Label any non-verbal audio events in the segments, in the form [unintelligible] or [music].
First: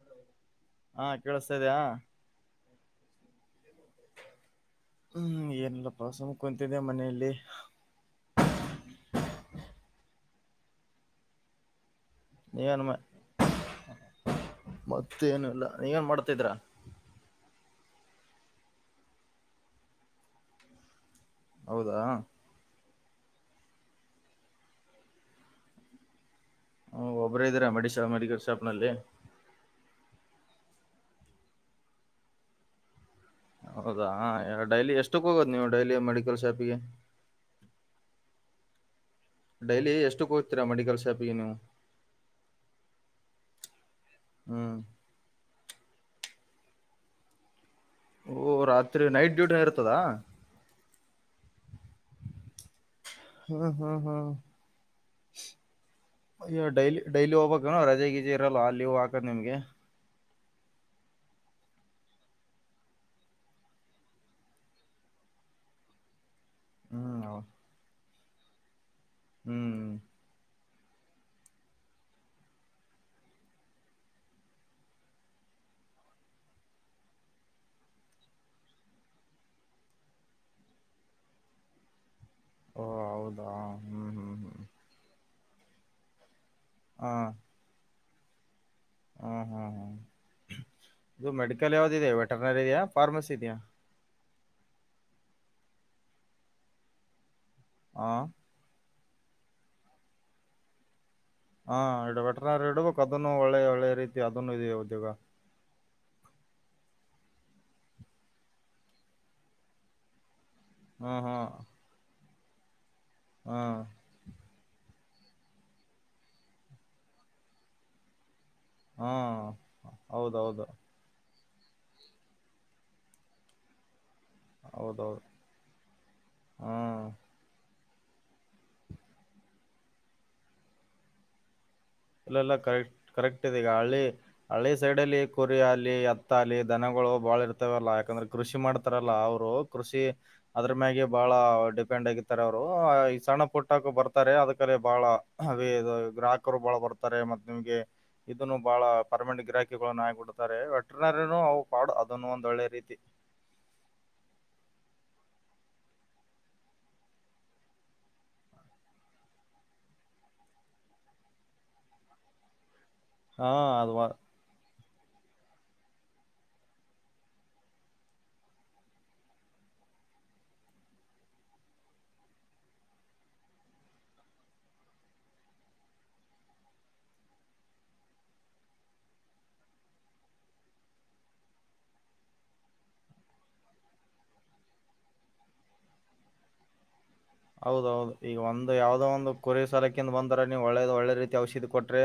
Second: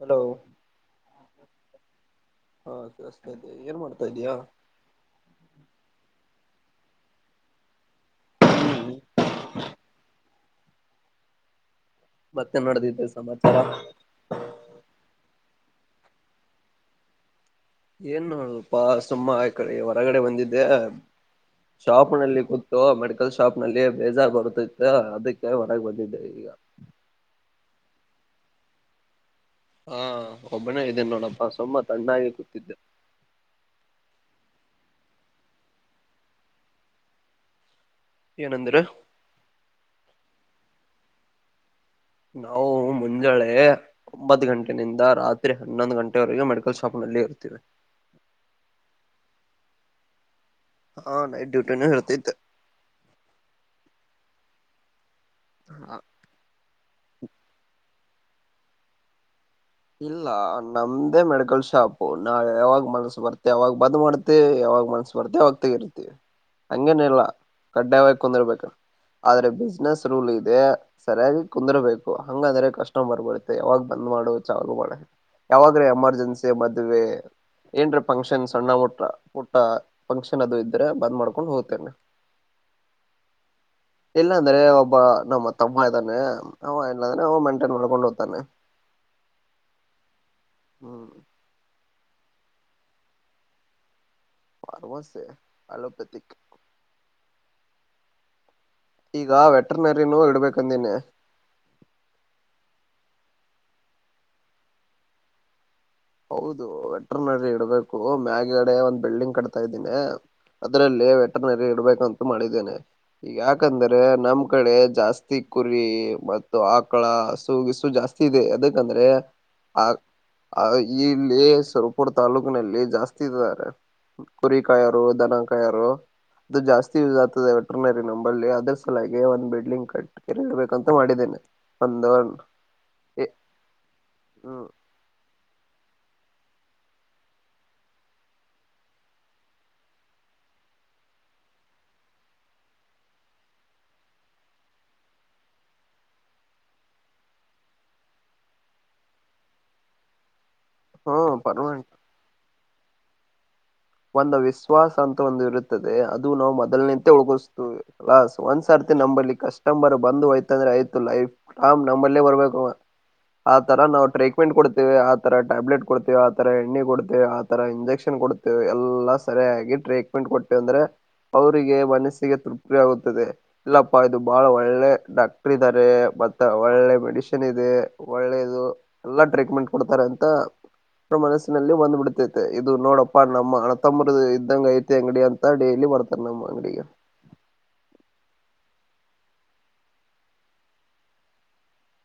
Hello ಹಾ ಕೇಳಿಸ್ತಾ ಇದ್ಯಾ ಹಾ ಸತ ಇದ ಏನ್ ಮಾಡ್ತಾ ಇದಯಾ ಕುಂತಿದೆ ಮನೆಯಲ್ಲಿ ಹ ಮತ್ತೆ ನೀವೇನ್ ಮ ನೋಡದಿದ್ದೆ ಸಮಾಚಾರ ಮತ್ತೇನು ಇಲ್ಲ ನೀವೇನ್ ಮಾಡ್ತಿದ್ರ ಏನ್ ನೋಡಪಾ ಸುಮ್ಮ ಆ ಕಡೆ ಹೊರಗಡೆ ಬಂದಿದ್ದೆ ಹೌದಾ ಶಾಪ್ನಲ್ಲಿ ಕೂತ ಮ ಲ್ ಶಾಪ್ ನಲ್ಲಿ ಬೇಜಾರ್ ಬರುತ್ತತ್ತು ಅದಕ್ಕೆ ಹೊರಗೆ ಬಂದಿದ್ದೆ ಈಗ ಪುರ ಇದ್ದೀರಾ ಮೆಡಿಶಾ ಮೆಡಿಕಲ್ ಶಾಪ್ನಲ್ಲಿ ಹಾ ಒಬ್ಬನೇ ಇದ್ದೇನೆ ನೋಡಪ್ಪಾ ಸುಮ್ಮ ತಣ್ಣಾಗಿ ಕೂತಿದ್ದೆ ಹೌದಾ ಡೈಲಿ ಎಷ್ಟಕ್ ಹೋಗದ ನೀವು ಡೈಲಿ ಮೆಡಿಕಲ್ ಶಾಪಿಗೆ ಏನಂದ್ರೆ ಡೈಲಿ ಎಷ್ಟು ಕೂ್ತೀರಾ ಮೆಡಿಕಲ್ ಶಾಪ್ಗೆ ನೀವು ನಾವು ಮುಂಜಳೆ ಒಂಬತ್ತು ಹ್ಮ್ ಗಂಟೆನಿಂದ ರಾತ್ರಿ ಹನ್ನೊಂದು ಗಂಟೆವರೆಗೆ ಮಡ್ಕವಿ ಶಾಪ್ನಲಿ ಇರ್ತೀವೆ ಡ್ಯೂಟ ಇರುತದಾ ಹಾ ನೈಟ್ ಡ್ಯೂಟಿ ನ ಹೇಳ್ತತೆ ಹ್ಮ್ ಹ್ಮ್ ಹ್ಮ್ ಡೈಲಿ ಡೈಲಿ ಹೋಗಬೇಕು ಕ ರೆಗ ಇ ಇರಲ್ಲ ಅಲ್ಲಿವ್ ಹಾಕದ ನಿಮ್ಗೆ ಇಲ್ಲ ನಮ್ದೇ ಮೆಡಿಕಲ್ ಶಾಪ್ ನಾವ ಯಾವಾಗ ಮನ್ಸ ಬರ್ತ ಯಾವಾಗ ಬಂದ್ ಮಾಡ್ತಿವಿ ಯಾವಾಗ ಮನ್ಸ ಬರ್ತಿ ಅವಾಗ ತೆಗಿರ್ತಿವಿ ಹಂಗೇನ ಇಲ್ಲಾ ಹ್ಮ್ ಕಡ್ಡಾಯಾವ ಕುಂದ ರ್ಬೇಕು ಆದ್ರೆ ಹ್ಮ್ ಬಿಜಿನೆಸ್ ರೂಲ್ ಇದೆ. ಸರಿಯಾಗಿ ಕುಂದ್ರಬೇಕು ಹಂಗದ್ರೆ ಕಸ್ಟಮರ್ ಬರುತ್ತೆ ಯಾವಾಗ ಬಂದ್ ಮಾಡು, ಬಾಳೆ ಯಾವಾಗ್ರೆ ಎಮರ್ಜೆನ್ಸಿ ಮದ್ವೆ ಏನ್ರ ಫಂಕ್ಷನ್ ಸಣ್ಣ ಟ ಪುಟ್ಟ ಫಂಕ್ಷನ್ ಅದು ಇದ್ರೆ ಬಂದ್ ಮಾಡ್ಕೊಂಡು ಹೋಗ್ತೇನೆ. ಓ ಹೌದಾ ಹ್ಮ್ ಇಲ್ಲ ಹ್ಮ್ ಅಂದ್ರೆ ಹ್ಮ್ ಒಬ್ಬ ನಮ್ಮ ತಮ್ಮ ಇದಾನೆ. ಅವ ಹ ಇಲ್ಲಂದ್ರೆ ಅವ ಮೆಂಟೈನ್ ಮಾಡ್ಕೊಂಡೊ ತನೆ. ಹ್ಮ್ ಹ್ಮ್ ಹ್ಮ್ ಹ್ಮ್ ಇದು ಮೆಡಿಕಲ್ ಯಾವ್ ದಿದೆ ವೆಟರ್ನರಿಯಾ ಫಾರ್ಮಸಿ ಇದ್ಯ? ಫಾರ್ಮಸಿ ಅಲೋಪೆಥಿಕ್ ಆ ಈಗ ವೆಟ್ರನರಿನೂ ಇಡ್ಬೇಕಂದೀನಿ. ಹಾ ಇಡು ವೆಟ್ರುನರಿ ಇಡ್ಬೇಕು ಅದುನ್ನು ಒಳ್ಳೆ ಒಳ್ಳೆ ರೀತಿ ಅದುನ್ನು ಇದೆಯ ಉದ್ಯೋಗ. ಹೌದು ವೆಟ್ರುನರಿ ಇಡ್ಬೇಕು ಮ್ಯಾಗಡೆ ಒಂದ್ ಬಿಲ್ಡಿಂಗ್ ಕಟ್ತಾ ಇದೀನಿ. ಅದ್ರಲ್ಲಿ ಹ್ಮ್ ಹ್ಮ್ ವೆಟ್ರುನರಿ ಇಡ್ಬೇಕನ್ ಮಾಡಿದಿನಿ ಹ್ಮ್ ಯಾಕಂದ್ರೆ ನಮ್ ಕಡೆ ಜಾಸ್ ತಿ ಕುರಿ ಮತ್ತು ಆಕಳಾ ಸೂಗೆಷ್ಟು ಜಾಸ್ತಿ ಇದೆ. ಬೇಕಂದ್ರೆ ಹ್ಮ್ ಆ ಆ ಅ ಹೌದೌದು ಇಲ್ಲಿ ಸುರಪುರ ತಾಲೂಕಿನಲ್ಲಿ ಜಾಸ್ತಿ ಇದಾರೆ. ಕುರಿಕಯರು ಹೌದೌದು ದನಕಾಯಾರು ಇದು ಜಾಸ್ತಿ ಹ್ಮ್ ಆಗ್ತಿದೆ. [unintelligible] ನಂಬಲ್ಲಿ ಅದ್ರ ಸಲಾಗಿ ಒಂದ್ ಬಿಲ್ಡಿಂಗ್ ಕಟ್ ಕಂಬೇಕ್ ಅಂತ ಮಾಡಿದೀನಿ. ಇಲ್ಲೆಲ್ಲ ಕರೆಕ್ಟ್ ಕರೆಕ್ಟ್ ಇದೀಗ ಹಳ್ಳಿ ಹ್ಮ್ ಹಳ್ಳಿ ಸೈಡಲ್ಲಿ ಕೊಟ್ ಗರಿ ಅಲ್ಲಿ ಹತ್ತಲ್ಲಿ ದನಗಳು ಬಾಳ ಇರ್ತವಲ್ಲಾ ಯಾಕಂದ್ರೆ ಕೃಷಿ ಮಾಡ್ತರಲ್ಲ ಅವ್ರು ಕೃಷಿ ಅದ್ರ ಮ್ಯಾಗೆ ಬಹಳ ಡಿಪೆಂಡ್ ಆಗಿರ್ತಾರ್ ಅವ್ರು ಈ ಸಣ್ಣ ಪುಟ್ಟಕ ಬರ್ತರೆ ಅದ್ಕಲ್ಲಿ ಬಹಳ ಅದು ಇದು ಗ್ರಾಹಕರು ಬಹಳ ಬರ್ ತರೆ ಮತ್ ನಿಮ್ಗೆ ಇದುನ್ನು ಬಹಳ ಪರ್ಮೆಂಟು ಗಿರಾಕಿಗಳ್ನ ಆಗ್ಬಿಡ್ ಹ್ಮ್ ಪರ್ಮೆನ್ ಒಂದ್ ಒಳ್ಳೆ ರೀತಿ ಒಂದು ವಿಶ್ವಾಸ ಅಂತ ಒಂದು ಇರುತ್ತದೆ ಅದು ನಾವು ಮೊದಲ್ ನಿಂತ [unintelligible] ಒಂದ್ಸರ್ತಿ ನಂಬಲ್ಲಿ ಕಸ್ಟಮರ್ ಬಂದು ಹೋಯ್ತಂದ್ರೆ ಆಯ್ತು ಲೈಫ್ಟೈಮ್ ನಮ್ಮಲ್ಲೇ ಬರ್ಬೇಕವ. ಹಾ ಆ ತರ ಅದು ನಾವು ಟ್ರೀಟ್ಮೆಂಟ್ ಕೊಡ್ ಆ ತರ ಟ್ಯಾಬ್ಲೆಟ್ ಕೊಡ್ತೇವೆ ಆ ತರ ಎಣ್ಣಿ ಕೊಡ್ತವೆ ಆ ತರ ಇಂಜೆಕ್ಷನ್ ಕೊಡ್ತ್ ಎಲ್ಲಾ ಸರಿಯಾಗಿ ಟ್ರೀಟ್ಮೆಂಟ್ ಕೊಟ್ವಿ ಅಂದ್ರೆ ಅವ್ರಿಗೆ ಮನಸ್ಸಿಗೆ ತೃಪ್ತಿ ಆಗುತ್ತದೆ. ಇಲ್ಲಪ್ಪಾ ಇದು ಬಾಳ ಒಳ್ಳೆ ಡಾಕ್ಟ್ರು ಇದಾರೆ ಮತ್ತ ಒಳ್ಳೆ ಮೆಡಿಶನ್ ಇದೆ ಒಳ್ಳೆದು ಎಲ್ಲ ಟ್ರೀಟ್ಮೆಂಟ್ ಕೊಡ್ತಾರೆ ಅಂತ ಮನಸ್ಸಿನಲ್ಲಿ ಬಂದ್ಬಿಡ್ತೈತೆ ಇದು ನೋಡ ಪ್ಪ ನಮ್ಮ ಅಣ ತಮ್ಮರು ಇದ್ದಂಗ ಐತಿ ಅಂಗಡಿ ಅಂತ ಡೈಲಿ ಬರ್ತಾರೆ ನಮ್ಮ ಅಂಗಡಿಗೆ. ಹೌದೌದು ಈಗ ಒಂದು ಯಾವದೋ ಒಂದು ಕುರಿ ಸರಕಿಂದ್ ಬಂದ್ರೆ ನೀವು ಒಳ್ಳೇದು ಒಳ್ಳೆ ರೀತಿ ಔಷಧಿ ಕೊಟ್ರೆ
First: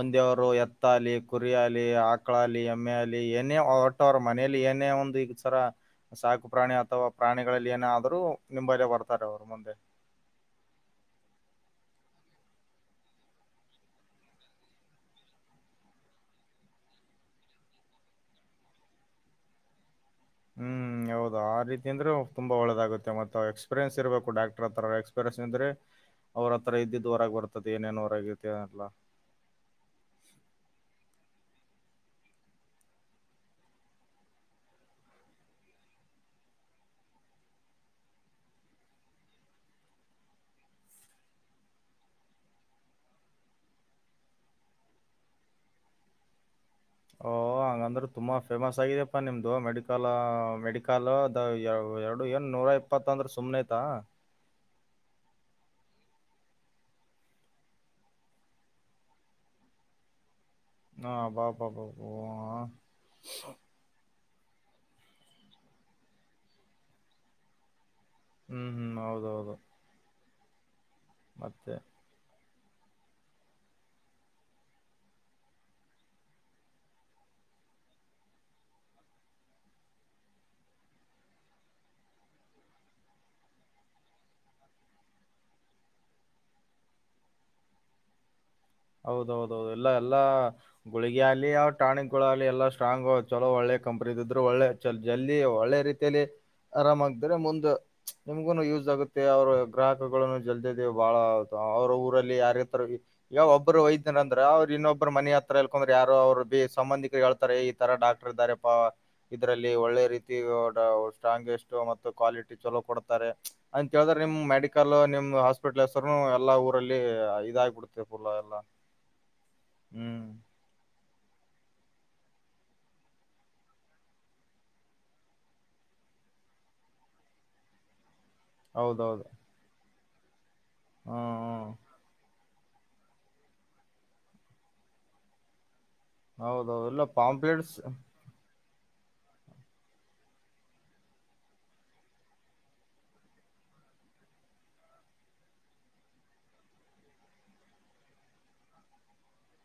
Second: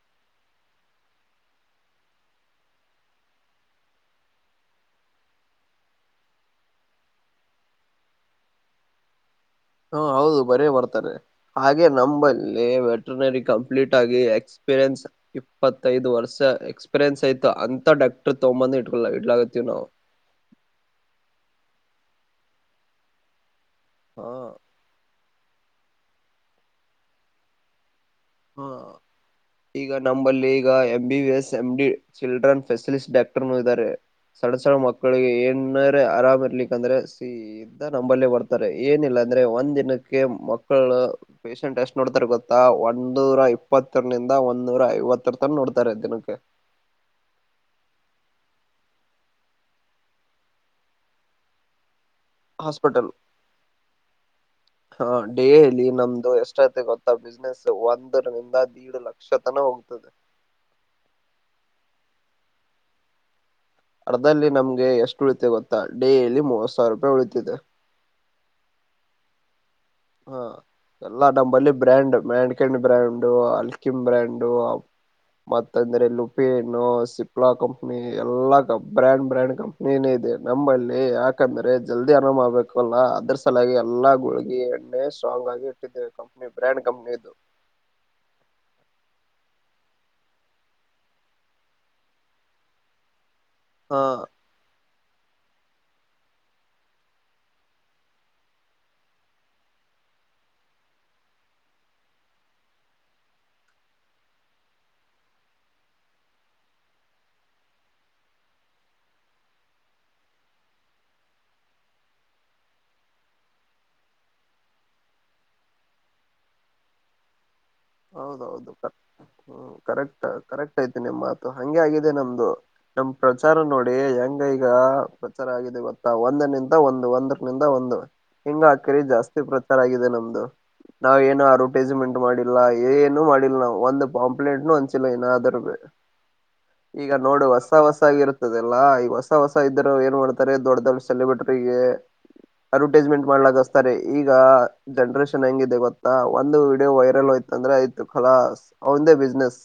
ಒಂದೇವರು ಎತ್ತಾಲಿ ಕುರಿಯಾಲಿ ಆಕಾಲಿ ಎಮ್ಮೆ ಹುಲಿ ಏನೇ ಒಟ್ ಅವ್ರು ಮನೇಲಿ ಏನೇ ಒಂದು ಈಸರ ಸಾಕು ಪ್ರಾಣಿ ಅಥವಾ ಪ್ರಾಣಿಗಳಲ್ಲಿ ಏನೇ ಆದರೂ ನಿಂಬಲ್ಲಿ ಬರ್ತಾರೆ ಅವ್ರು ಮುಂದೆ. ಹಾ ಹೌದ್ ರೀ ಬರೀ ಬರ್ತರೆ ಹಾಗೆ ನಂಬಲ್ಲಿ ವೆಟ್ರುನರಿ ಕಂಪ್ಲೀಟ್ ಆಗಿ ಎಕ್ಸ್ಪೀರಿಯೆನ್ಸ್ ಇಪ್ಪತ್ತೈದು ವರ್ಷ ಎಕ್ಸ್ಪೀರಿಯನ್ಸ್ ಆಯ್ತು ಅಂತ ಡಾಕ್ಟ್ರು ತಗೊಂಬಂದು ಇಟ್ಕೊಲ್ಲ ಇಡ್ಲಾಗತೀವ್ ನಾವು. ಹ್ಮ್ ಹೌದು ಆ ರೀತಿ ಅಂದ್ರೆ ತುಂಬಾ ಒಳ್ಳೆದಾಗುತ್ತೆ ಮತ್ತ ಪಿರಿಯನ್ಸ್ ಹಾ ಇರ್ಬೇಕು ಡಾಕ್ಟ್ರು ಹತ್ರ ಎಕ್ಸ್ಪೀರಿಯೆನ್ಸ್ ಸಂದ್ರೆ ಅವ್ರತ್ರ ಇದ್ದಿದ್ದು ಹೊರಾಗ್ ಬರ್ತದೆ ಏನೇನೋ ಹಾ ಈಗ ನಂಬಲ್ಲಿ ಈಗ B S M D children specialist ಡಾಕ್ಟ್ರುನು ಇದಾರೆ ಸಣ ಸಣ್ಣ ಮಕ್ಕಳಿಗೆ ಏನಾರ ಆರಾಮ್ ಇರ್ಲಿಕ್ಕಂದ್ರೆ ಸ ನಂಬಲ್ಲೆ ಬರ್ತರೆ ಏನಿಲ್ಲ ಅಂದ್ರೆ ಒಂದ್ ದಿನಕ್ಕೆ ಮಕ್ಕಳ ಪೇಶಂಟ್ ಎಷ್ಟ್ ನೋಡ್ತರೆ ಗೊತ್ತಾ ಒನ್ ಒನ್ನೂರ ಇಪ್ಪತ್ತರ್ ನಿಂದ ಒಂದ್ನೂರ ಐವತ್ತಿರ್ತರ್ ನೋಡ್ತಾರೆ ದಿನಕ್ಕೆ ಓ ಹಂಗಂದ್ರೆ ತುಂಬಾ ಫೇಮಸ್ ಆಗಿದ್ಯಪ್ಪಾ ನಿಮ್ದು ಮೆಡಿಕಲ್ಲು ಮೆಡಿಕಲು ಅದು ಎರಡು ಏನ್ ನೂರ ಹಾಸ್ಪಿಟಲ್ ಇಪ್ಪತ್ತು ಅಂದ್ರೆ ಸುಮ್ನೆ ಆಯ್ತಾ ಹಾ ಡೇಲಿ ನಮ್ದು ಎಷ್ಟೈತಿ ಗೊತ್ತಾ ಬಿಸ್ನೆಸ್ಸು ಒಂದರಿಂದ ದೀಡ್ ಲಕ್ಷ ತನ ಹೋಗ್ತದೆ ಹಾ ಬಾಪಾಪಾ ಡದಲ್ಲಿ ನಮ್ಗೆ ಎಷ್ಟು ಉಳಿತ ಗೊತ್ತಾ ಡೇಯಲ್ಲಿ ಮೂವತ್ ಸಾವಿರ ರೂಪಾಯಿ ಉಳಿತಿದೆ ಹ್ಮ್ ಹ್ಮ್ ಹೌದೌದು ಹಾ ಎಲ್ಲಾ ನಮ್ಮಲ್ಲಿ ಮತ್ತೆ ಬ್ರ್ಯಾಂಡ್ ಮ್ಯಾಂಡ್ ಸಕೆಂಡ್ ಬ್ರ್ಯಾಂಡು ಅಲ್ಕಿಮ್ ಬ್ರ್ಯಾಂಡು ಮತ್ತ ಅಂದ್ರೆ ಲುಪಿನ್ನು ಸಿಪ್ಲಾ ಕಂಪ್ನಿ ಎಲ್ಲಾ ಬ್ರ್ಯಾಂಡ್ ಬ್ರ್ಯಾಂಡ್ ಕಂಪ್ನಿನೇ ಇದೆ ನಂಬಲ್ಲಿ ಯಾಕಂದ್ರೆ ಜಲ್ದಿ ಅನಮ ಆಬೇಕು ಅಲ್ಲ ಅದ್ರ ಸಲಾಗಿ ಎಲ್ಲಾ ಗುಳಗಿಣ ಮ ಸಂಗ್ ಆಗಿದ್ದ ಕಂಪನ ಬ್ರಾಂಡಂಡ ಕಂಪನದುು ಹೌ ಹೌದೌದು ಎಲ್ಲ ಎಲ್ಲಾ ಗುಳಿಗೆಯಲ್ಲಿ ಟಾಣಿಕ್ ಎಲ್ಲಾ ಸ್ಟ್ರಾಂಗ್ ಆ ಚಲೋ ಒಳ್ಳೆ ಹಾ ಕಂಪ್ನ ಇದ ಇದ್ರು ಒಳ್ಳೆ ಜಲ್ದಿ ಒಳ್ಳೆ ರೀತಿಯಲ್ಲಿ ಆರಾಮಾಗಿದ್ರೆ ಮುಂದೆ ನಿಮ್ಗುನು ಯೂಸ್ ಆಗುತ್ತೆ ಅವರು ಗ್ರಾಹಕಗಳುನು ಜಲ್ದ ಬಹಳ ಅವರ ಊರಲ್ಲಿ ಯಾರತರ ಈಗ ಒಬ್ಬ ಒಬ್ಬರು ವೈದ್ಯರ ಅಂದ್ರೆ ಅವರು ಇನ್ನೊಬ್ಬರ ಮನೆ ಹತ್ರ ಹೇಳ್ಕೊಂಡ್ರೆ ಯಾರು ಅವರು ಸಂಬಂಧಿಕರು ಹೇಳ್ತಾರೆ ಈ ತರ ಡಾಕ್ಟರ್ ಇದಾರೆಪ್ಪ ಇದರಲ್ಲಿ ಒಳ್ಳೆ ರೀತಿ ಸ್ಟ್ರಾಂಸ್ಟ್ ಮತ್ತು ಕ್ವಾಲಿಟಿ ಚಲೋ ಕೊಡುತ್ತಾರೆ ಅಂತೇಳಿದ್ರೆ ನಿಮ್ ಮೆಡಿಕಲ್ ನಿಮ ಹಾಸ್ಪಿಟ್ಲ್ ಹೆಸರು ಎಲ್ಲಾ ಊರಲ್ಲಿ ಇದಬಡ್ ಬುಲ ಎಲ್ಲ ಹ್ಮ ಕರೆಕ್ಟ್ ಕರೆಕ್ಟ್ ಐತೇನೆ ಮಾತು ಹಂಗೆ ಆಗಿದೆ ನಮ್ದು ನಮ ಪ್ರಚಾರ ನೋಡಿ ಹೆಂಗ ಈಗ ಪ್ರಚಾರ ಆಗಿದೆ ಗತ್ತಾ ಒಂದ ನಿಂದ ಒಂದು ಒಂದರ ನಿಂದ ಒಂದು ಹಿಂಗ ಆಕರಿ ಹೌದೌದು ಜಾಸ್ತಿ ಪ್ರಚಾರ ಆಗ ಇದೆ ನಮ್ದು ನಾವ್ ಹ್ಮ್ ಏನು ಹ್ಮ್ ಅಡ್ವರ್ಟೈಸ್ಮೆಂಟ್ ಮಾಡಿ ಇಲ್ಲ ಏನು ಮಾಡಿಲ್ಲ ನಾವವು ಒಂದು ಕಾಂಪ್ಲೇಂಟ್ನು ಅಂಚಿಲ್ಲ ಇನ್ನಾದ್ರ ಹೌದೌದು ಇಲ್ಲ ಈಗ ನೋಡು ಹೊಸ ಪಾಂಪ್ಲೆಟ್ಸ್ ಹೊಸಾಗಿ ಇರುತ್ತದೆ ಈ ಹೊಸ ಹೊಸ ಇದರು ಏನ್ ಮಾಡ್ತಾರೆ ದೊಡ್ಡ ದೊಡ್ಡ ಸೆಲೆಬ್ರಿಟಗೆ ಅಡ್ವರ್ಟೈಸ್ಮೆಂಟ್ ಮಾಡ್ಲಾಗಸ್ತಾರೆ ಈಗ ಜನರೇಷನ್ ಹೆಂಗಿದೆ ಗೊತ್ತಾ ಒಂದು ವಿಡಿಯೋ ವೈರಲ್ ಆಯತ ಅಂದ್ರೆ ಆಯ್ತು ಕಲಾಂದೇ ಬಿಸ್ನೆಸ್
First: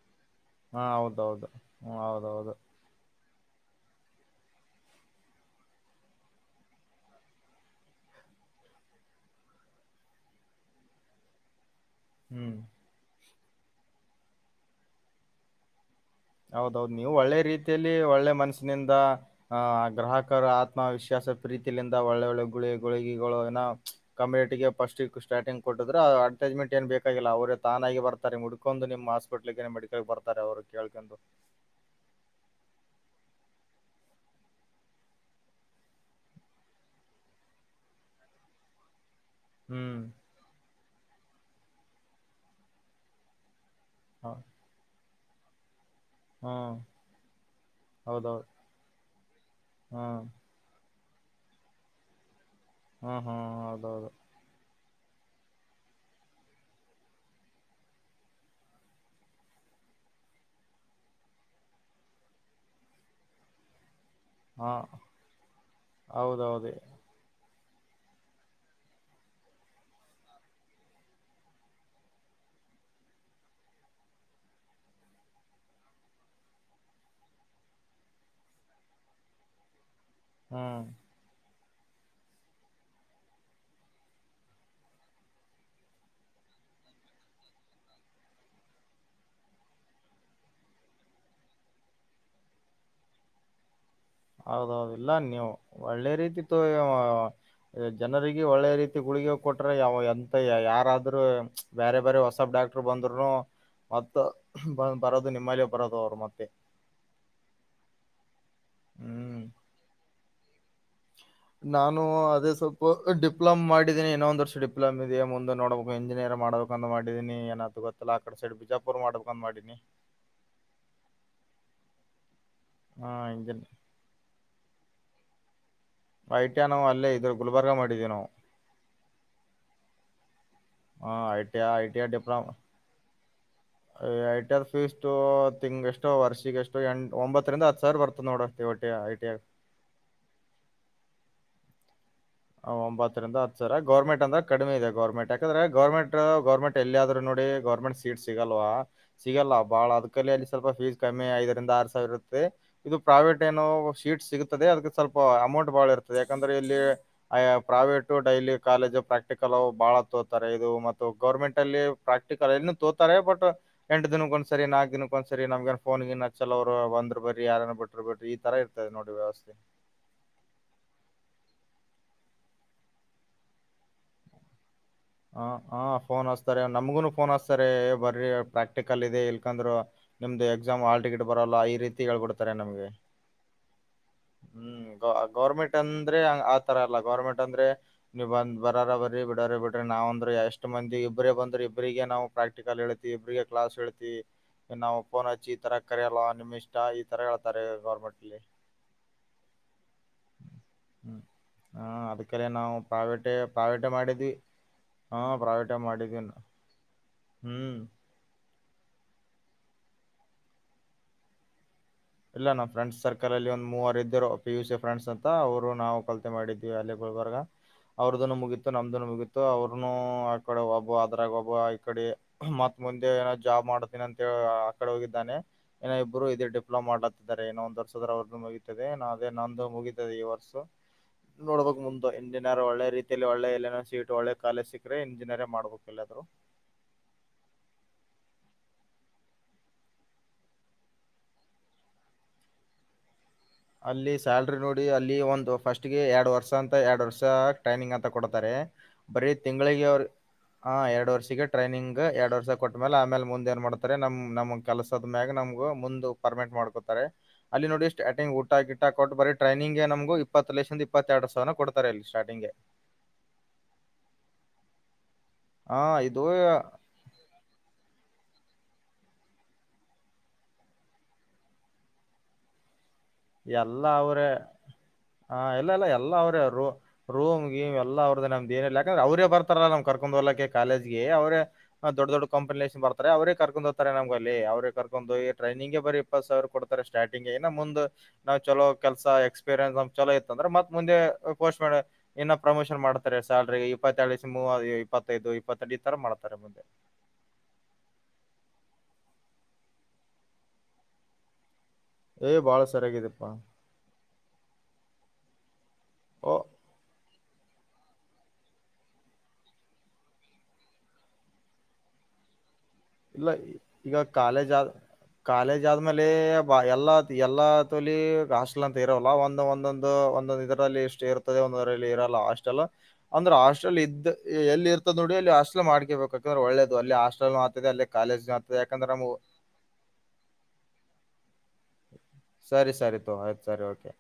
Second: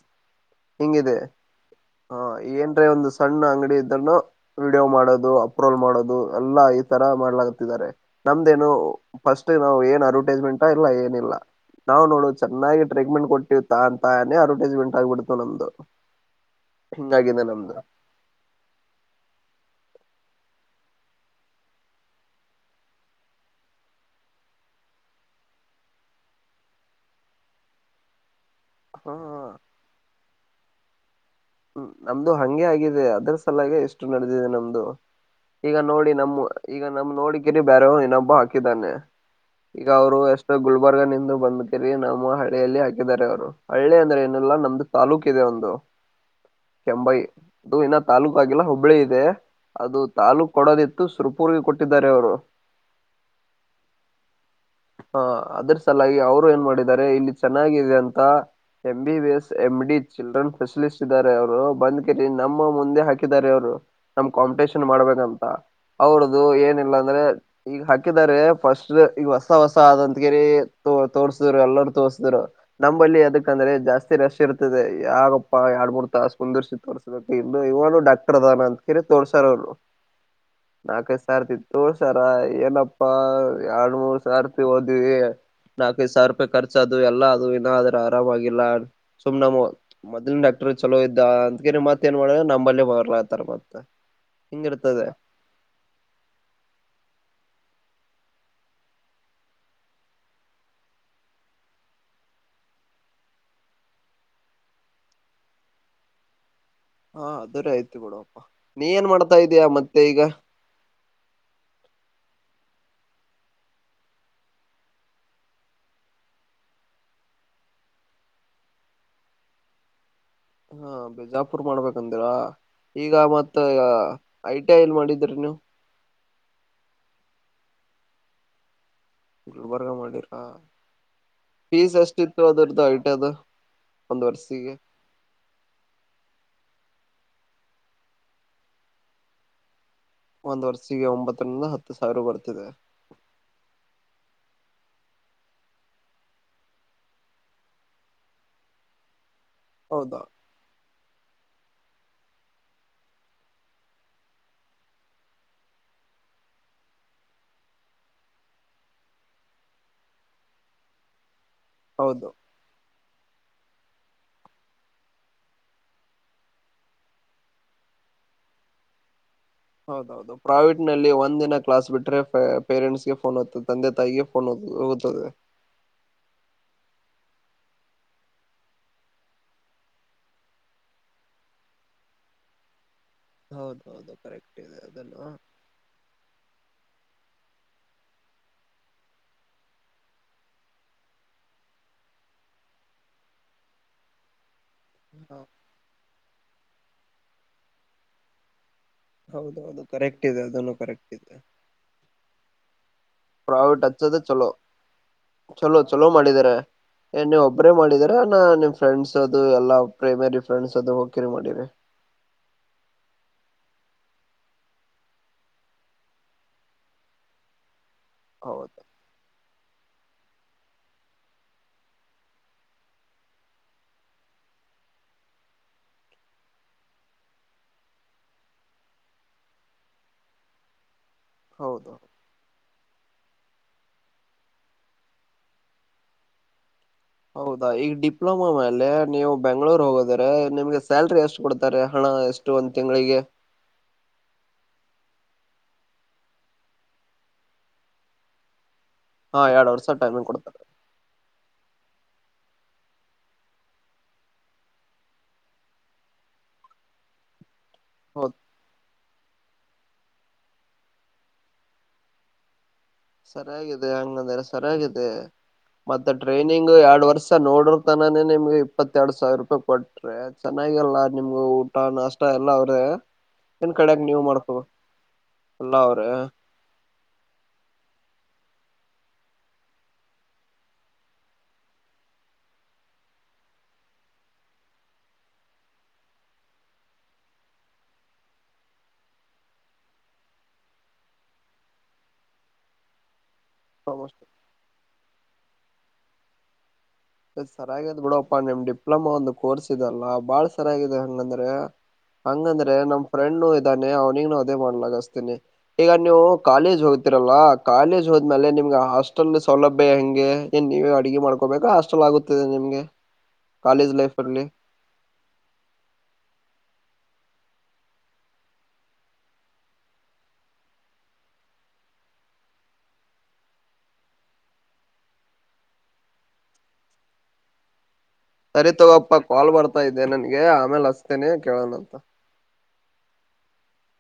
ಹಾ ಹಿಂಗಿದೆ ಹೌದೌದು ಹ್ಮ ಹಾ ಹೌದೌದು ಏನ್ರೆ ಒಂದು ಸಣ್ಣ ಅಂಗಡಿ ಇದನ್ನು ವಿಡಿಯೋ ಮಾಡೋದು ಅಪ್ರೋಲ್ ಮಾಡೋದು ಎಲ್ಲಾ ಈ ತರ ಮಾಡ್ಲತಿದ್ದಾರೆ ನಮ್ದೇನು ಫಸ್ಟ್ ನಾವು ಏನ್ ಅಡ್ವರ್ಟೈಸ್ಮೆಂಟ್ ಇಲ್ಲ ಏನಿಲ್ಲ ನ ಹ್ಮ್ ಚನ್ನಾಗಿ ಟ್ರೀಟ್ಮೆಂಟ್ ಅಂತಾನೆ ಅಡ್ವರ್ಟೈಸ್ಮೆಂಟ್ ಆಗ್ಬಿಡ್ತು ನಮ್ದು ಹೌದೌದು ನೀವು ಒಳ್ಳೆ ಹಿಂಗಾಗಿದೆ ನಮ್ದು ರೀತಿಯಲ್ಲಿ ಒಳ್ಳೆ ಮನಸಿನಿಂದ ಆಹ ಆ ಗ್ರಾಹಕ ಆತ್ಮವಿಶ್ವಾಸ ಪ್ರೀತಿಯಿಂದ ಒಳ್ಳೆ ಒಳ್ಳೆ ಗುಳಿ ಗುಳಿಗೆಗಳು ಕಮ್ಯುನಟಿಗೆ ಫಸ್ಟ್ ಸ್ಟಾರ್ಟಿಂಗ್ ಕೊಟ್ಟಿದ್ರು ಅಡ್ವರ್ಟೈಸ್ಮೆಂಟ್ ಏನು ಬೇಕಾಗಿಲ್ಲ ಅವರೇ ತಾನಾಗಿ ಬರ್ತಾರೆ ಹಾ ನಿಮ [unintelligible] ಏ ಮಡಿಕಲ್ ಅವ್ರಿಗೆ ಕೇಳ್ಕು [inaudible] ಹ್ಮ ನಮ್ದು ಹಂಗೆ ಆಗಿದೆ ಅದ್ರ ಸಲಾಗೆ ಎಷ್ಟು ನಡೆದಿದೆ ನಮ್ದು ಈಗ ನೋಡಿ ನಮ ಈಗ ನಮ್ದ ನೋಡಿ ಕಿರಿ ಬೇರೆ ಇನ್ನೊಬ್ಬ ಹಾಕಿದ್ದಾನೆ ಈಗ ಹ್ಮ್ ಅವ್ರು ಎಷ್ಟು ಗುಲ್ಬರ್ಗ ನಿಂದು ಬಂದ ನಮ್ಮ ಹಳೆಯಲ್ಲಿ ಹಾಕಿದಿದ್ದಾರೆ ಅವರು ಹಳ್ಳೆ ಅಂದ್ರೆ ಹ ಏನಲ್ಲ ನಮ್ದ ತಾಲೂಕು ಕಿದೆ ಒಂದು ಹ್ಮ್ ಕೆಂಬೈಿ ಇದು ಇನ್ನ ತಾಲೂಕ ಹೌದೌದು ಆಗಿಲ್ಲ ಹುಬ್ಬಳಿ ಇದೆ ಅದು ಹ್ಮ್ ತಾಲೂಕ್ ಕೊಡೋದಿತ್ತು ಸುರ್ಪೂರ್ಗೆ ಕೊಟ್ಟಿದ್ದಾರೆ ಅವರು ಹ್ಮ ಹ್ಮ್ ಹೌದೌದು ಹ ಅದ್ರ ಸಲಾಗಿ ಅವ್ರು ಏನ್ ಮಾಡಿದ್ದಾರೆ ಇಲ್ಲಿ ಚೆನ್ನಾಗಿದೆ ಅಂತ ಎ್ B B S M D children specialist ಇದ್ದಾರೆ ಅವರು ಬಂದ್ ಕರಿ ನಮ್ಮ ಮುಂದೆ ಹಾಕಿದ್ದಾರೆ ಅವರು ನಮ್ ಹಾ ಕಾಂಪಿಟಷನ್ ಮಾಡ್ಬೇಕಂತ ಅವ್ರದದುು ಹೌದೌದು ಏನಿಲ್ಲ ಅಂದ್ರೆ ಈಗ ಹಾಕಿದ್ದಾರೆ ಫಸ್ಟ್ ಈಗ ಹೊಸ ಹೊಸ ಆದ ಅಂತ ಕೇಳರಿ ತೋ ತೋರ್ಸಿದ್ರು ಎಲ್ಲರೂ ತೋರ್ಸಿದ್ರು ನಂಬಲ್ಲಿ ಅದಕಂದ್ರೆ ಜಾಸ್ತಿ ರಶ್ ಇರ್ತದೆ ಯಗಪ್ಪಾ ಎರಡ್ ಮೂರ್ ತ ಕುಂದಿರ್ಸಿ ತೋರ್ಸಕ್ ಇ ಇವನು ಡಾಕ್ಟರ್ ದಾನ ಅಂತ ಕೇಳರಿ ತೋರ್ಸಾರ ಅವ್ರು ಹ್ಮ್ ನಾಲ್ಕೈ ಸಾರ್ದ ತೋರ್ಸಾರ ಏನಪ್ಪಾ ಯ್ಮೋಸ್ಟ್ ಸತಿ ಹೋದ್ವಿ ನಾಲ್ಕೈದು ಸಾವಿರ ರೂಪಾಯಿ ಖರ್ಚ ಅದು ಎಲ್ಲ ಅದು ಇಏ ಆದ್ರ ಆರಾಮಾಗಿಲ್ಲ ಸುಮ್ ನಮ್ಮ ಮೊದ್ಕ್ಟ್ರ ಚಲೋ ಇದ್ದ ಅಂತಕಿ ಮತ್ತ ಏನ್ ಮಾಡ ನಂಬಲ್ಲಿ ಬರ್ಲತಾರ ಮತ್ತ ಹೌದೌದು ಹಿಂಗಿರ್ತದೆ ಇಲ್ಲ ನೀವು ಒಳ್ಳೆ ರೀತಿತ್ತು ಜನರಿಗೆ ಒಳ್ಳೆ ರೀತಿ ಉುಳಿಗೆ ಕೊಟ್ರ ಯಾವ ಎಂತ ಯಾರಾದ್ರರು ಬೇರೆ ಬೇರೆ ಹೊಸಬ್ ಡಾಕ್ಟರ್ ಬಂದ್ರುನು ಮತ್ತ ಬ ಬರೋದು ನಿಮ್ಮಲ್ಲಿ ಬರೋದು ಅವರು ಮತ್ತೆ ಹಾ ಅದರ ಆಯ್ತು ಕೊಡುವಪ್ಪ ನೀ ಏನ್ ಮಾಡ್ತಾ ಹ್ಮ್ ಇದೀಯಾ ಮತ್ತೆ ಈಗ ನಾನು ಅದೇ ಸ್ವಲ್ಪ ಡಿಪ್ಲೊಮ್ ಮಾಡಿದೀನಿ ಇನ್ನೊಂದ ವರ್ಷ ಡಿಪ್ಲೊಮ್ ಇದೆಯ ಮುಂದೆ ನೋಡ್ಬೇಕು ಇಂಜಿನಿಯರ್ ಮಾಡ್ಬೇಕಂದ್ ಮಾಡಿದೀನಿ ಏನಾತದ ಗೊತ್ತಲ್ಲ ಆ ಕಡೆ ಸೈಡ್ ಬಿಜಾಪುರ್ ಮಾಡ್ಬೇಕಂತ ಮಾಡೀನಿ ಹಾ ಬಿಜಾಪುರ್ ಮಾಡ್ಬೇಕಂದಿರಾ ಹ ಈಗ ಮತ್ತ ಇಂಜಿನ್ ಈಗ ಐ ಟಿ ಐ ಎಲ್ಲಿ ಮಾಡಿದ್ದ [unintelligible] ವೈಟ್ಯಾ ನಾ ಅಲ್ಲೇ ಇದ್ರ ಗುಲ್ಬರ್ಗ ಮಾಡಿದೀವಿ ನಾವು ಗುಲ್ಬರ್ಗ ಮಾಡಿರಿ ಹ ಐಟಿಐ ಐಟಿಐ ಡಿಪ್ಲೊಮ ಅದ್ರದ್ದು ಐ ಟಿ ಐ ದು ಒಂದ್ ಐಟಿಐ ವರ್ಷಿಗೆ ಫೀಸ್ದು ತಿಂಗ ಎಷ್ಟು ವರ್ಷಿಗ್ ಎಷ್ಟು ಎಷ್ಟು ಒಂಬತ್ತರಿಂದ ಹತ್ತ ಸಾವಿರ ಬರ್ತದ ನೋಡ ಐಟಿಐ ಗ್. ಒಂದ್ ವರ್ಷಿಗೆ ಒಂಬತ್ತರಿಂದ ಹತ್ತ ಒಂಬತ್ತರಿಂದ ಹತ್ತು ಸಾವ್ರ ಗೌರ್ಮೆಂಟ್ ಅಂದ್ರೆ ಕಡಿಮೆ ಇದೆ ಗರ್ಮೆಂಟ್ ಯಾಕಂದ್ರೆ ಗೌರ್ಮೆಂಟ್ ಗೌರ್ಮೆಟ್ ಎಲ್ಲಿ ಆದ್ರು ನೋಡಿ ಗೌರ್ಮೆಂಟ್ ಸೀಟ್ ಸಿಗಲ್ವಾ ಸಿಗಲ್ಲ ಬಾಳ ಹೌದಾ ಅದಕಲ್ಲಿ ಅಲ್ಲಿ ಸ್ವಲ್ಪ ಫೀಸ್ ಕಮ್ಮಿ ಐದರಿಂದ ಆರ್ ಅಂತಾ ಇರುತ್ತೆ ಇದು ಪ್ರೈವೇಟ್ ಏನೋ ಶೀಟ್ ಸಿಗತದೆ ಅದಕ್ಕೆ ಸ್ವಲ್ಪ ಅಮೌಂಟ್ ಬಹಳ ಇರ್ತದೆ ಯಾಕಂದ್ರೆ ಇಲ್ಲಿ ಅಯ ಪ್ರೈವೇಟು ಡೈಲಿ ಕಾಲೇಜು ಪ್ರಾಕ್ಟಿಕಲ್ ಬಹಳ ತೋತಾರೆ ಇದು ಮತ್ತು ಗೌರ್ಮೆಂಟ್ ಪ್ರೈವೇಟಲ್ಲಿ ಹೌದು ಪ್ರಾಕ್ಟಿಕಲ್ ಇನ್ನೂ ತೋ ತೋತಾರೆ ಬಟ್ ಎಂಟ ದಿನಕ್ಕ ಒಂದಸರಿ ನಾಲ್ಕ್ ದಿನಕ್ಕ ಒಂದ್ಸರಿ ನಮ್ಗನ್ ಫೋನ್ ಗಿನ್ ಹಚ್ಚಲ್ಲ ಅವರು ಬಂದ್ರ್ ಬರ್ರಿ ಯಾರನ್ ಬಿಟ್ಟ್ರ ಬಿಡ್ರಿ ಈ ತರ ಇರ್ತದೆ ನೋಡಿ ವ್ಯವಸ್ಥೆ. ಹೌದೌದು ಪ್ರೈವೇಟ್ ನಲ್ಲಿ ಒಂದ್ ದಿನ ಕ್ಲಾಸ್ ಬಿಟ್ರೆ ಪೇ ಪೇರೆಂಟ್ಸ್ ಗೆ ಫೋನ್ ಹೊತ್ತದೇ ತಂದೆ ತಾಯಿಗೆ ಫೋನ್ ಹೊತದೇ ಹೌದ. ಹ ಹ ಫೋನ್ ಹಚ್ ತ್ತಾರೆ ನಮ್ಗುನು ಫೋನ್ ಹಚ್ಚತಾರೆ ಬರ್ರ ಪ್ರಾಕ್ಟಿಕಲ್ ಇದೆ ಇಲ್ಕಂದ್ರರು ನಿಮ್ದು ಎಕ್ಸಾಮ್ ಹಾಲ್ ಟಿಕೆಟ್ ಬರಲ್ಲ ಈ ರೀತಿ ಹೇಳ್ಬಿಡ್ತಾರೆ ನಮ್ಗೆ. ಹೌದೌದು ಕರೆಕ್ಟ್ ಇದೆ ಹ್ಮ್ ಗೌ ಅದನ್ನು ಗೌರ್ಮೆಂಟ್ ಅಂತ ಅಂದ್ರೆ ಆ ತರ ಅಲ್ಲ ಗವರ್ಮೆಂಟ್ ಅಂದ್ರೆ ನೀವ ಬಂದ ಬರರ ಬರಿ ಬಿಡರೆ ಬಿಡ್. ನಾವ್ ಅಂದ್ರೆ ಎಷ್ಟ್ ಮಂದಿ ಇಬ್ಬ್ರೇ ಬಂದ್ರೆ ಇಬ್ರಿಗೆ ನಾವು ಪ್ರಾಕ್ಟಿಕಲ್ ಹೇಳ್ತಿ ಇಬರಿಗೆ ಕ್ಲಾಸ್ ಹೇಳ್ತಿ ನಾವು ಫೋನ್ಚ್ಚಿ ಈ ತರ ಕರೆಯಲ್ಲ ನಿಮ್ ಇಷ್ಟ ಈ ತರ ಹೇಳ್ತಾರೆ ಗೌರ್ಮೆಂಟ್ಲ್ಲಿ. ಹೌದೌದು ಕರೆಕ್ಟ್ ಇದೆ ಅದನ್ನು ಕರೆಕ್ಟ್ ಹ್ಮ್ ಇದೆ ಹ ಅದಕಲೆ ನಾವು ಪ್ರೈವೇಟೇ ಪ್ರಾವಿಟ್ ಪ್ರೈವೇಟೇ ಹಚ್ಚದು ಮಾಡಿದ್ವಿ ಚಲೋ ಹ ಪ್ರೈವೇಟೇ ಚಲೋ ಚಲೋ ಮಾಡಿದ್ವಿ ಮಾಡಿದಾರ ಏನ್ ನೀವ್ ಒಬ್ರೇ ಹ್ಮ್ ಮಾಡಿದ್ರಾ ಏನ್ ನಿಮ್ ಫ್ರೆಂಡ್ಸ್ ಅದು ಎಲ್ಲಾ ಪ್ರೇಮರಿ ಫ್ರೆಂಡ್ಸ್ ಅದು ಹೋಗಕಿರಿ ಮಾಡಿರಿ ಇಲ್ಲ ನಮ್ಮ್ ಫ್ರೆಂಡ್ಸ್ ಸರ್ಕಲ್ ಅಲ್ಲಿ ಒಂದ್ ಮೂವರು ಇದ್ದರು ಪಿ ಯು ಸಿ ಫ್ರೆಂಡ್ಸ್ ಅಂತ ಅವ್ರು ನಾವು ಕಲ್ತೆ ಮಾಡಿದ್ವಿ ಅಲ್ಲಿ ಗುಲ್ಬರ್ಗ ಅವರ್ದುನು ಮುಗತು ಹೌದು ನಮ್ದನ್ನು ಮುಗೀತು ಅವ್ರ ಇನ್ ಆ ಕಡೆ ಒಬ್ಬ ಅದ್ರಾಗ ಒಬ್ಬ ಈ ಕಡೆ ಮತ್ ಮುಂದೆ ಏನೋ ಜಾಬ್ ಮಾಡತೀನಿ. ಅಂತ ಆ ಕಡೆ ಹೋಗಿದ್ದಾನೆ. ಇನ್ನೂ ಇಬ್ರು ಇದೇ ಡಿಪ್ ಲೋ ಮಾಡ್ಲತ್ತಿದ್ದಾರೆ ಇನ್ನ ಒಂದ್ ವರ್ಷದ ಅವ ಮುಗಿತದೆ ನಾ ಅದೇ ನಂದು ಮುಗಿತದೆ ಈ ವರ್ಷ ನೋಡ್ಬಕ್ ಹೌದು ಮುಂದ ಎಂಜಿನಿಯರ್ ಒಳ್ಳೆ ರೀತಿಯಲ್ಲಿ ಒಳ್ಳೆ ಎಲ್ಲನೋ ಸೀಟ್ ಒಳ್ಳೆ ಕಾಲೇಜ್ ಸಿಕ್ಕ್ರೆ ಇಂಜಿನಿಯರೇ ಮಾಡ್ಬೇಕು ಎಲ್ಲಾದ್ರು ಹೌದಾ ಈಗ ಡಿಪ್ಲೊಮೊ ಮೇಲೆ ನೀವು ಬೆಂಗ್ಳೂರ್ ಹೋದ್ರೆ ನಿಮ್ಗೆ ಸ್ಯಾಲ್ರಿ ಎಷ್ಟು ಕೊಡ್ತಾರೆ ಹಣ ಎಷ್ಟು ಒಂದ್ ತಿಂಗಳಿಗೆ ಅಲ್ಲಿ ಸ್ಯಾಲ್ರಿ ನೋಡಿ ಅಲ್ಲಿ ಒಂದು ಫಸ್ಟ್ಗೆ ಎರಡ್ ವರ್ಷ ಅಂತ ಎರಡ್ ವರ್ಷ ಟ್ರೈನಿಂಗ್ ಅಂತ ಕೊಡ್ತಾರೆ ಬರೇ ಹಾ ಎರಡ್ ತಿಂಗಳಿಗೆ ವರ್ಷ ಅವರು ಟೈಮಿಂಗ್ ಕೊಡ್ತಾರೆ ಆ ಎರಡು ವರ್ಷಕ್ಕೆ ಟ್ರೈನಿಂಗ್ ಎರಡ್ ವರ್ಷ ಕೊಟ್ ಮೇಲೆ ಆಮೇಲೆ ಮುಂದ್ ಏನ್ ಮಾಡ್ತಾರೆ ನಮ್ ನಮ್ ಕೆಲ್ಸದ ಮ್ಯಾಗ ನಮ್ಗ ಮುಂದ ಪರ್ಮಿಟ್ ಮಾಡ್ಕೊತಾರೆ ಅಲ್ಲಿ ನೋಡಿ ಸ್ಟಾರ್ಟಿಂಗ್ ಹೌದು ಕೊಟ್ಟ ಬರಿ ಟ್ರೈನಿಂಗ್ ನಮಗು ಇಪ್ಪತ್ತು ಲಕ್ಷದಂದ ಇಪ್ಪತ್ತೆರಡು ಸಾವಿರ ಕೊಡ್ತಾರೆ ಇಲ್ಲಿ ಸ್ಟಾರ್ಟಿಂಗ್ಗೆ ಸರಿಯಾಗಿದೆ ಅಂಗಂದ್ರೆ ಸರಿಯಾಗಿದೆ ಹ ಮತ್ತೆ ಇದು ಟ್ರೈನಿಂಗ್ ಎರಡ್ ವರ್ಷ ನೋಡರ್ತಾನ. ನಿಮ್ಗೆ ಇಪ್ಪತ್ತ ಎರಡ್ ಸಾವಿರ ರೂಪಾಯಿ ಕೊಟ್ರೆ, ಚೆನ್ನಾಗಲ್ಲ ನಿಮ್ಗೆ ಊಟ ನಾಷ್ಟ ಎಲ್ಲ ಅವ್ರೆ. ಏನ್ ಎಲ್ಲ ಕಡೆಕ್ ನೀವ್ ಅವರೇ ಮಾಡ್ಕೋ ಹ ಎಲ್ಲ ಎಲ್ಲ ಎಲ್ಲ ಅವರೇ ರೂ ರೂಮ್ ಗೀಮ್ ಎಲ್ಲ ಅವ್ ನಮ್ದ್ ಏನ್ ಇಲ್ಲ ಯಾಕಂದ್ರೆ ಅವ್ರೇ ಬರ್ತಲ್ಲ ನಮ್ನ್ ಕರ್ಕೊಂಡ ಹೋಗಾಕ್ಕೆ ಕಾಲೇಜಗೆ ಅವರ ದೊಡ್ ದೊಡ್ ಕಾಂಪಿನೇಷನ್ ಬರ್ತಾರೆ ಅವರ ಕರ್ಕೊಂಡ್ ಹೋಗತಾರೆ ನಮ್ ಅ ಅವರ ಕರ್ಕೊಂಡ ಹೋಗಿ ಟ್ರೈನಿಂಗ್ಗೆ ಬರಿ ಇಪ್ಪತ್ ಸಾವಿರ ಕೊಡ್ತಾರೆ ಸ್ಟಾರ್ಟಿಂಗ್ ಇನ್ ಮೊಂದ್ ನಾವ್ ಚಲೋ ಕೆಲ್ಸ ಎಕ್ಸ್ಪೀರಿಯನ್ಸ್ ಚಲೋ ಇತ್ತಂದ್ರ ಮತ್ ಮುಂದೆ ಪೋಸ್ಟ್ ಮ ಇನ್ನ ಪ್ರಮೋಷನ್ ಮಾಡ್ತಾರೆ. ಸಲ್ರಿ ಇಪ್ಪತ್ತಳ ಮೂವ ಇಪ್ಪತ್ತು ಇದು ಇಪ್ಪತ್ತೆಂಟದು ತರ ಮಾಡ್ತಾರೆ ಮುಂದೆ ಸರ್ಯಾಗಿದೆ ಬಿಡಪ್ಪಾ ನಿಮ್ ಡಿಪ್ಲೊಮೊ ಒಂದು ಕೋರ್ಸ್ ಇದೆ ಅಲ್ಲ ಬಾಳ್ ಸರಿಯಾಗಿದೆ ಹಂಗಂದ್ರೆ ಏ ಬಾಳ ಹಂಗಂದ್ರೆ ನಮ್ ಸರಿಯಾಗಿದೆಪ್ಪಾ ಫ್ರೆಂಡ್ ಇದ್ದಾನೆ ಅವ್ನಿಗ್ ಅದೇ ಮಾಡ್ಲಾಕಸ್ತೀನಿ ಈಗ ನೀವು ಓ ಕಾಲೇಜ್ ಹೋಗ ಹೋಗ್ತಿರಲ್ಲ ಕಾಲೇಜ್ ಹೋದ್ಮೇಲೆ ನಿಮ್ಗೆ ಹಾಸ್ಟೆಲ್ ಸೌಲಭ್ಯ ಹೆಂಗೆ ಏನ್ ನೀವೇ ಅಡುಗೆ ಮಾಡ್ಕೋಬೇಕಾ ಚಲೋ ಆಗುತ್ತಿದೆ ನಿಮ್ಗೆ ಇಲ್ಲ ಕಾಲೇಜ್ ಈಗ ಲೈಫ್ ಅಲ್ಲಿ ಕಾಲೇಜ್ ಆದ್ ಕಾಲೇಜ್ ಆದ್ಮೇಲೆ ಎಲ್ಲ ಎಲ್ಲ ಎಲತುಲಿ ಹಾಸ್ಟೆಲ್ ಅಂತ ಇರಲ್ಲ ಒಂದ ಒಂದೊಂದು ಒಂದೊಂದು ಇದರಲ್ಲಿ ಇಷ್ಟ ಇರ್ತದೆ ಒಂದರಲ್ಲಿ ಇರಲ್ಲ ಹಾಸ್ಟೆಲ್ ಅಂದ್ರೆ ಹಾಸ್ಟೆಲ್ ಇದ್ ಎಲ್ಲಿ ಇರ್ತದ ನೋಡಿ ಅಲ್ಲಿ ಹಾಸ್ಟೆಲ್ ಮಾಡ್ಕೇಬೇಕಾಕಂದ್ರೆ ಒಳ್ಳೇದು ಅಲ್ಲಿ ಹಾಸ್ಟೆಲ್ [unintelligible] ಆಗ್ತದೆ ಸರಿ ಯಾಕಂದ್ರೆ ನಮಗ್ ತಗೋಪ್ಪಾ ಕಾಲ್ ಬರ್ತಾ ಇದ್ದೆ ನನ್ಗೆ ಆಮೇಲ್ ಹಚ್ತೇನೆ. ಕೇಳನ ಅಂತ ಸರಿ ಸರಿ ತಗೋ ಆಯ್ತಾ ಸರಿ ಓಕೆ